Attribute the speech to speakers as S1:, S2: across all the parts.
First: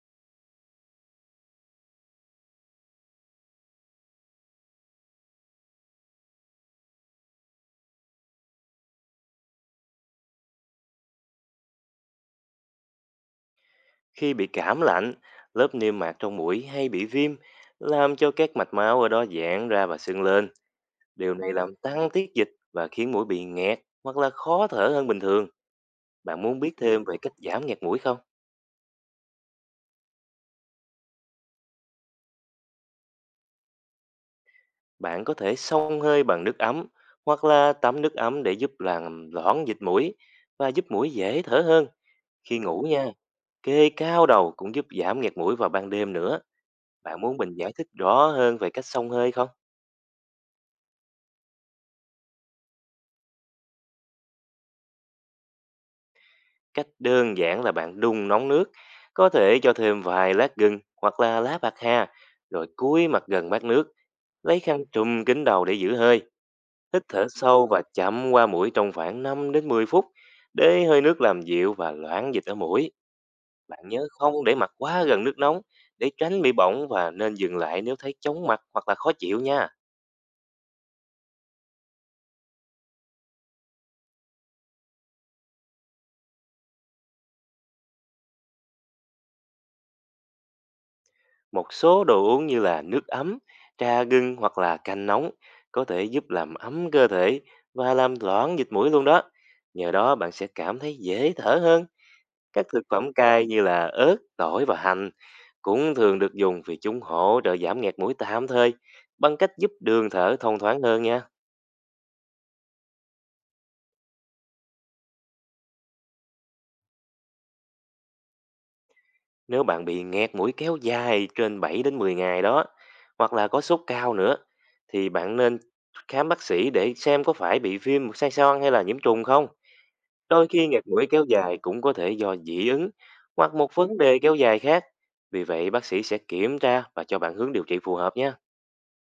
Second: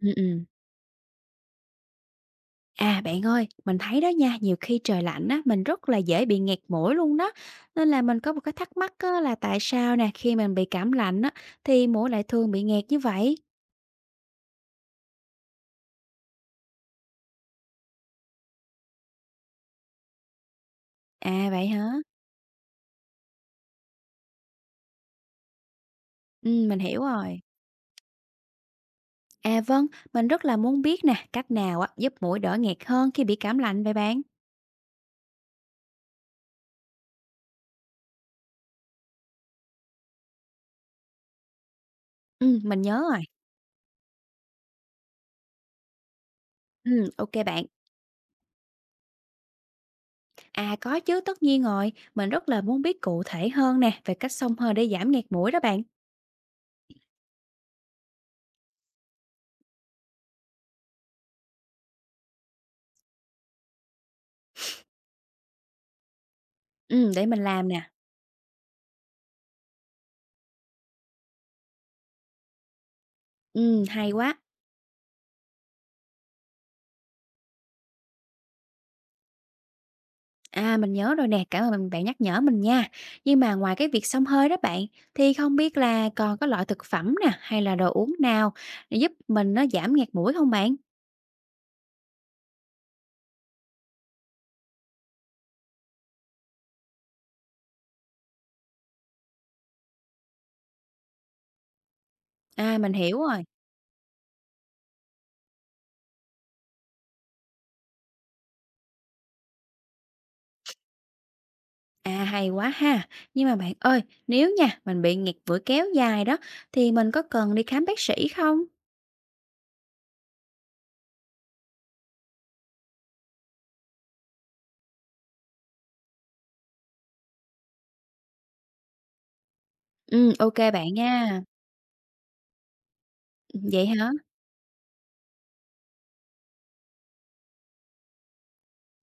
S1: Ừm, ừm. À, bạn ơi, mình thấy đó nha, nhiều khi trời lạnh á, mình rất là dễ bị nghẹt mũi luôn đó. Nên là mình có một cái thắc mắc á, là tại sao nè, khi mình bị cảm lạnh á, thì mũi lại thường bị nghẹt như vậy?
S2: Khi bị cảm lạnh, lớp niêm mạc trong mũi hay bị viêm làm cho các mạch máu ở đó giãn ra và sưng lên. Điều
S1: À,
S2: này
S1: vậy
S2: làm
S1: hả?
S2: tăng tiết dịch và khiến mũi bị nghẹt hoặc là khó thở hơn bình thường. Bạn muốn biết
S1: Mình hiểu
S2: thêm về cách
S1: rồi.
S2: giảm nghẹt mũi không?
S1: À vâng, mình rất là muốn biết nè, cách nào á, giúp mũi đỡ nghẹt hơn khi bị cảm lạnh vậy bạn?
S2: Bạn có thể xông hơi bằng nước ấm hoặc là tắm nước ấm để giúp làm loãng dịch mũi và giúp mũi dễ thở hơn. Khi ngủ
S1: Mình nhớ
S2: nha,
S1: rồi.
S2: kê cao đầu cũng giúp giảm nghẹt mũi vào ban đêm nữa. Bạn
S1: OK
S2: muốn mình
S1: bạn.
S2: giải thích rõ hơn về cách xông hơi không?
S1: À, có chứ, tất nhiên rồi. Mình rất là muốn biết cụ thể hơn nè, về cách xông hơi để giảm nghẹt mũi đó bạn.
S2: Cách đơn giản là bạn đun nóng nước, có thể cho thêm vài lát gừng hoặc là lá bạc hà, rồi cúi mặt gần bát nước, lấy khăn trùm kín đầu để giữ hơi, hít thở
S1: Để mình
S2: sâu
S1: làm
S2: và
S1: nè.
S2: chậm qua mũi trong khoảng 5 đến 10 phút để hơi nước làm dịu và loãng dịch ở mũi. Bạn nhớ
S1: Hay quá.
S2: không để mặt quá gần nước nóng để tránh bị bỏng và nên dừng lại nếu thấy chóng mặt hoặc là khó chịu nha.
S1: À, mình nhớ rồi nè, cảm ơn bạn nhắc nhở mình nha. Nhưng mà ngoài việc xông hơi đó bạn, thì không biết là còn có loại thực phẩm nè, hay là đồ uống nào để giúp mình nó giảm nghẹt mũi không bạn?
S2: Một số đồ uống như là nước ấm, trà gừng hoặc là canh nóng có thể giúp làm ấm cơ thể và làm loãng dịch mũi luôn đó. Nhờ đó bạn sẽ cảm thấy dễ thở hơn. Các
S1: À,
S2: thực
S1: mình
S2: phẩm
S1: hiểu rồi.
S2: cay như là ớt, tỏi và hành cũng thường được dùng vì chúng hỗ trợ giảm nghẹt mũi tạm thời bằng cách giúp đường thở thông thoáng hơn nha.
S1: À, hay quá ha. Nhưng mà bạn ơi, nếu nha, mình bị nghẹt mũi kéo dài đó, thì mình có cần đi khám bác sĩ không?
S2: Nếu bạn bị nghẹt mũi kéo dài trên 7 đến 10 ngày đó hoặc là có sốt cao nữa thì bạn nên khám bác sĩ để xem có phải bị viêm sai xoang xoang hay là nhiễm trùng không. Đôi
S1: Ok
S2: khi ngạt
S1: bạn
S2: mũi kéo
S1: nha.
S2: dài cũng có thể do dị ứng hoặc
S1: Ừ,
S2: một
S1: vậy
S2: vấn
S1: hả?
S2: đề kéo dài khác. Vì vậy, bác sĩ sẽ kiểm tra và cho bạn hướng điều trị phù hợp nhé.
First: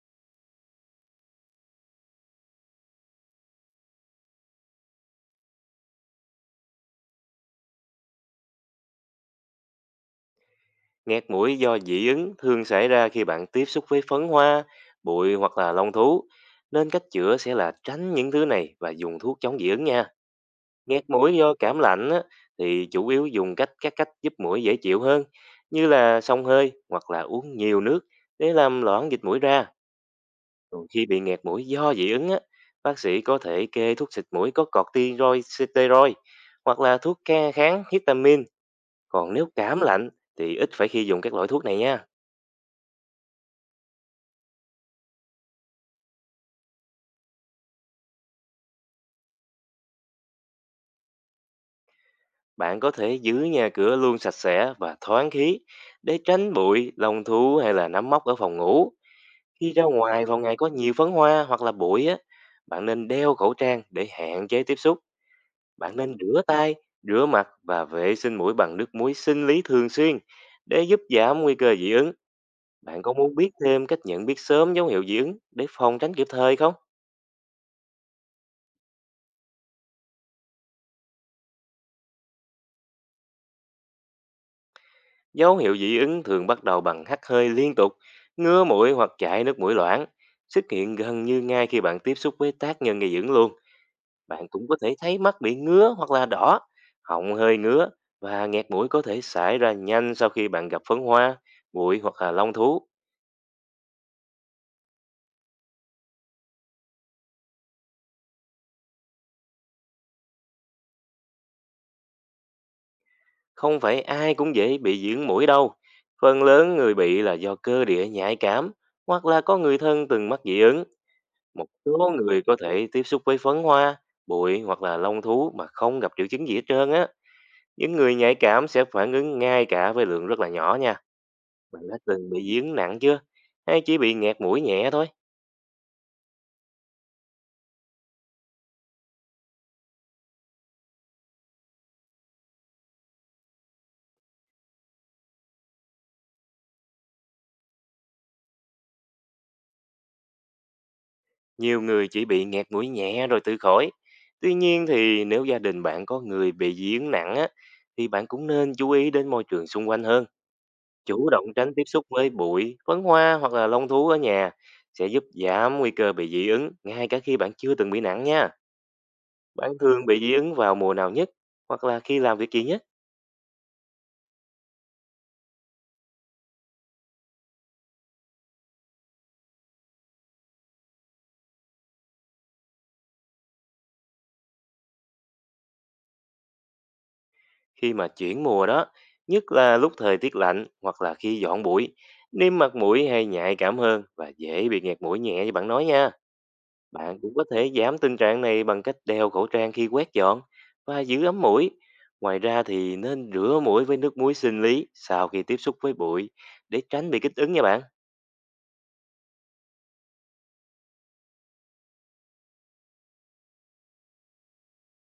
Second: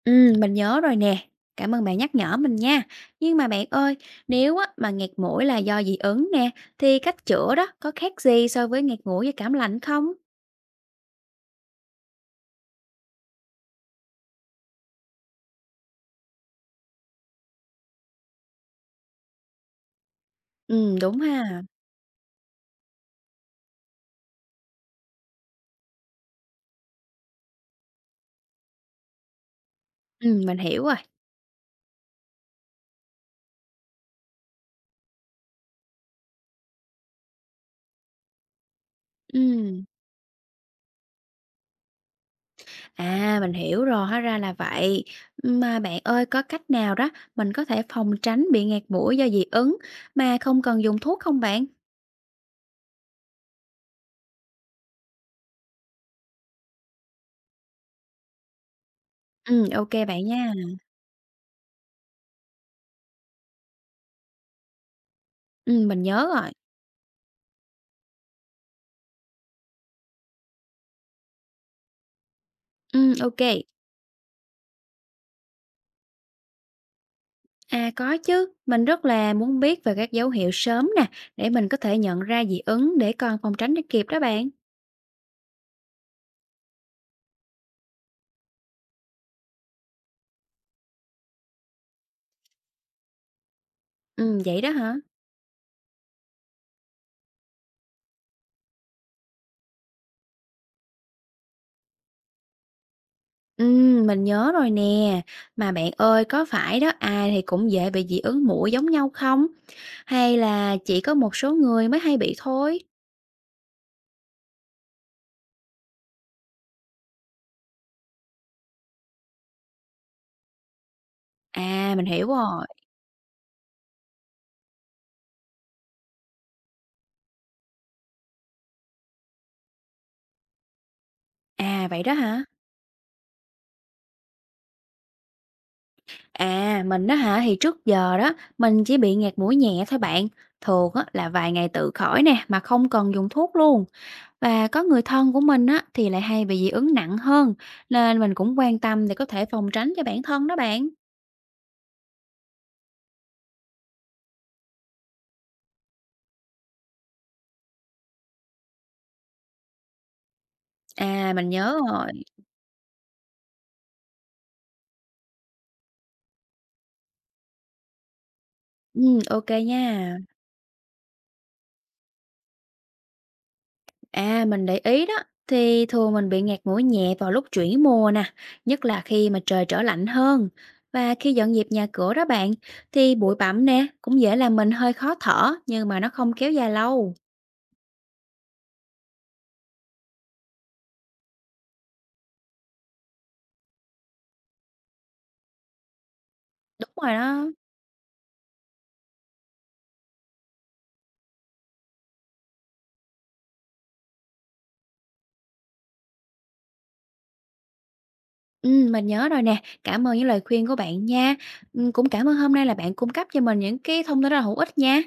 S1: Mình nhớ rồi nè. Cảm ơn bạn nhắc nhở mình nha. Nhưng mà bạn ơi, nếu á, mà nghẹt mũi là do dị ứng nè, thì cách chữa đó có khác gì so với nghẹt mũi với cảm lạnh không?
S2: Ngạt mũi do dị ứng thường xảy ra khi bạn tiếp xúc với phấn hoa, bụi hoặc là lông thú. Nên cách chữa sẽ là tránh những thứ này và dùng thuốc chống dị ứng nha. Ngạt
S1: Đúng
S2: mũi do
S1: ha.
S2: cảm lạnh á, thì chủ yếu dùng cách giúp mũi dễ chịu hơn, như là xông hơi hoặc là uống nhiều nước để làm loãng dịch mũi ra.
S1: Mình
S2: Còn
S1: hiểu rồi.
S2: khi bị nghẹt mũi do dị ứng á, bác sĩ có thể kê thuốc xịt mũi có corticoid steroid hoặc là thuốc khe kháng histamine. Còn nếu cảm
S1: Ừm.
S2: lạnh thì ít phải khi dùng các loại thuốc này nha.
S1: À, mình hiểu rồi, hóa ra là vậy. Mà bạn ơi, có cách nào đó mình có thể phòng tránh bị nghẹt mũi do dị ứng mà không cần dùng thuốc không bạn?
S2: Bạn có thể giữ nhà cửa luôn sạch sẽ và thoáng khí để tránh bụi, lông thú hay là nấm mốc ở phòng ngủ. Khi ra
S1: Ok
S2: ngoài
S1: bạn
S2: vào
S1: nha.
S2: ngày có nhiều phấn hoa hoặc là bụi á, bạn nên đeo khẩu trang để hạn chế tiếp xúc. Bạn
S1: Mình
S2: nên
S1: nhớ
S2: rửa
S1: rồi.
S2: tay, rửa mặt và vệ sinh mũi bằng nước muối sinh lý thường xuyên để giúp giảm nguy cơ dị ứng. Bạn có muốn
S1: Ok.
S2: biết thêm cách nhận biết sớm dấu hiệu dị ứng để phòng tránh kịp thời không?
S1: À có chứ, mình rất là muốn biết về các dấu hiệu sớm nè, để mình có thể nhận ra dị ứng để còn phòng tránh cho kịp đó bạn.
S2: Dấu hiệu dị ứng thường bắt đầu bằng hắt hơi liên tục, ngứa mũi hoặc chảy nước mũi loãng, xuất hiện gần như ngay khi bạn tiếp xúc với tác nhân gây dị ứng luôn.
S1: Ừ,
S2: Bạn
S1: vậy
S2: cũng
S1: đó
S2: có
S1: hả?
S2: thể thấy mắt bị ngứa hoặc là đỏ, họng hơi ngứa và nghẹt mũi có thể xảy ra nhanh sau khi bạn gặp phấn hoa, bụi hoặc là long thú.
S1: Ừ, mình nhớ rồi nè. Mà bạn ơi, có phải đó ai thì cũng dễ bị dị ứng muỗi giống nhau không? Hay là chỉ có một số người mới hay bị thôi?
S2: Không phải ai cũng dễ bị dị ứng mũi đâu. Phần lớn người bị là do cơ địa nhạy cảm hoặc là có người thân từng mắc dị ứng. Một
S1: À, mình
S2: số
S1: hiểu
S2: người có
S1: rồi.
S2: thể tiếp xúc với phấn hoa, bụi hoặc là lông thú mà không gặp triệu chứng gì hết trơn á. Những người nhạy cảm sẽ phản ứng ngay cả với lượng rất là nhỏ nha. Bạn
S1: À,
S2: đã
S1: vậy đó
S2: từng bị
S1: hả?
S2: dị ứng nặng chưa? Hay chỉ bị nghẹt mũi nhẹ thôi?
S1: À, mình á hả, thì trước giờ đó, mình chỉ bị nghẹt mũi nhẹ thôi bạn. Thường á, là vài ngày tự khỏi nè, mà không cần dùng thuốc luôn. Và có người thân của mình á, thì lại hay bị dị ứng nặng hơn. Nên mình cũng quan tâm để có thể phòng tránh cho bản thân đó bạn.
S2: Nhiều người chỉ bị nghẹt mũi nhẹ rồi tự khỏi. Tuy nhiên thì nếu gia đình bạn có người bị dị ứng nặng á, thì bạn cũng nên chú ý đến môi trường xung quanh hơn. Chủ
S1: À,
S2: động
S1: mình
S2: tránh
S1: nhớ
S2: tiếp xúc
S1: rồi.
S2: với bụi, phấn hoa hoặc là lông thú ở nhà sẽ giúp giảm nguy cơ bị dị ứng ngay cả khi bạn chưa từng bị nặng nha.
S1: Ừ, ok
S2: Bạn thường
S1: nha.
S2: bị dị ứng vào mùa nào nhất hoặc là khi làm việc gì nhất.
S1: À, mình để ý đó, thì thường mình bị ngạt mũi nhẹ vào lúc chuyển mùa nè, nhất là khi mà trời trở lạnh hơn. Và khi dọn dẹp nhà cửa đó bạn, thì bụi bặm nè cũng dễ làm mình hơi khó thở, nhưng mà nó không kéo dài lâu.
S2: Khi mà chuyển mùa đó, nhất là lúc thời tiết lạnh hoặc là khi dọn bụi, niêm mặt mũi hay nhạy cảm hơn và dễ bị nghẹt mũi nhẹ như bạn nói nha.
S1: Đúng rồi
S2: Bạn cũng có
S1: đó.
S2: thể giảm tình trạng này bằng cách đeo khẩu trang khi quét dọn và giữ ấm mũi. Ngoài ra thì nên rửa mũi với nước muối sinh lý sau khi tiếp xúc với bụi để tránh bị kích ứng nha bạn.
S1: Ừ, mình nhớ rồi nè, cảm ơn những lời khuyên của bạn nha. Ừ, cũng cảm ơn hôm nay là bạn cung cấp cho mình những cái thông tin rất là hữu ích nha.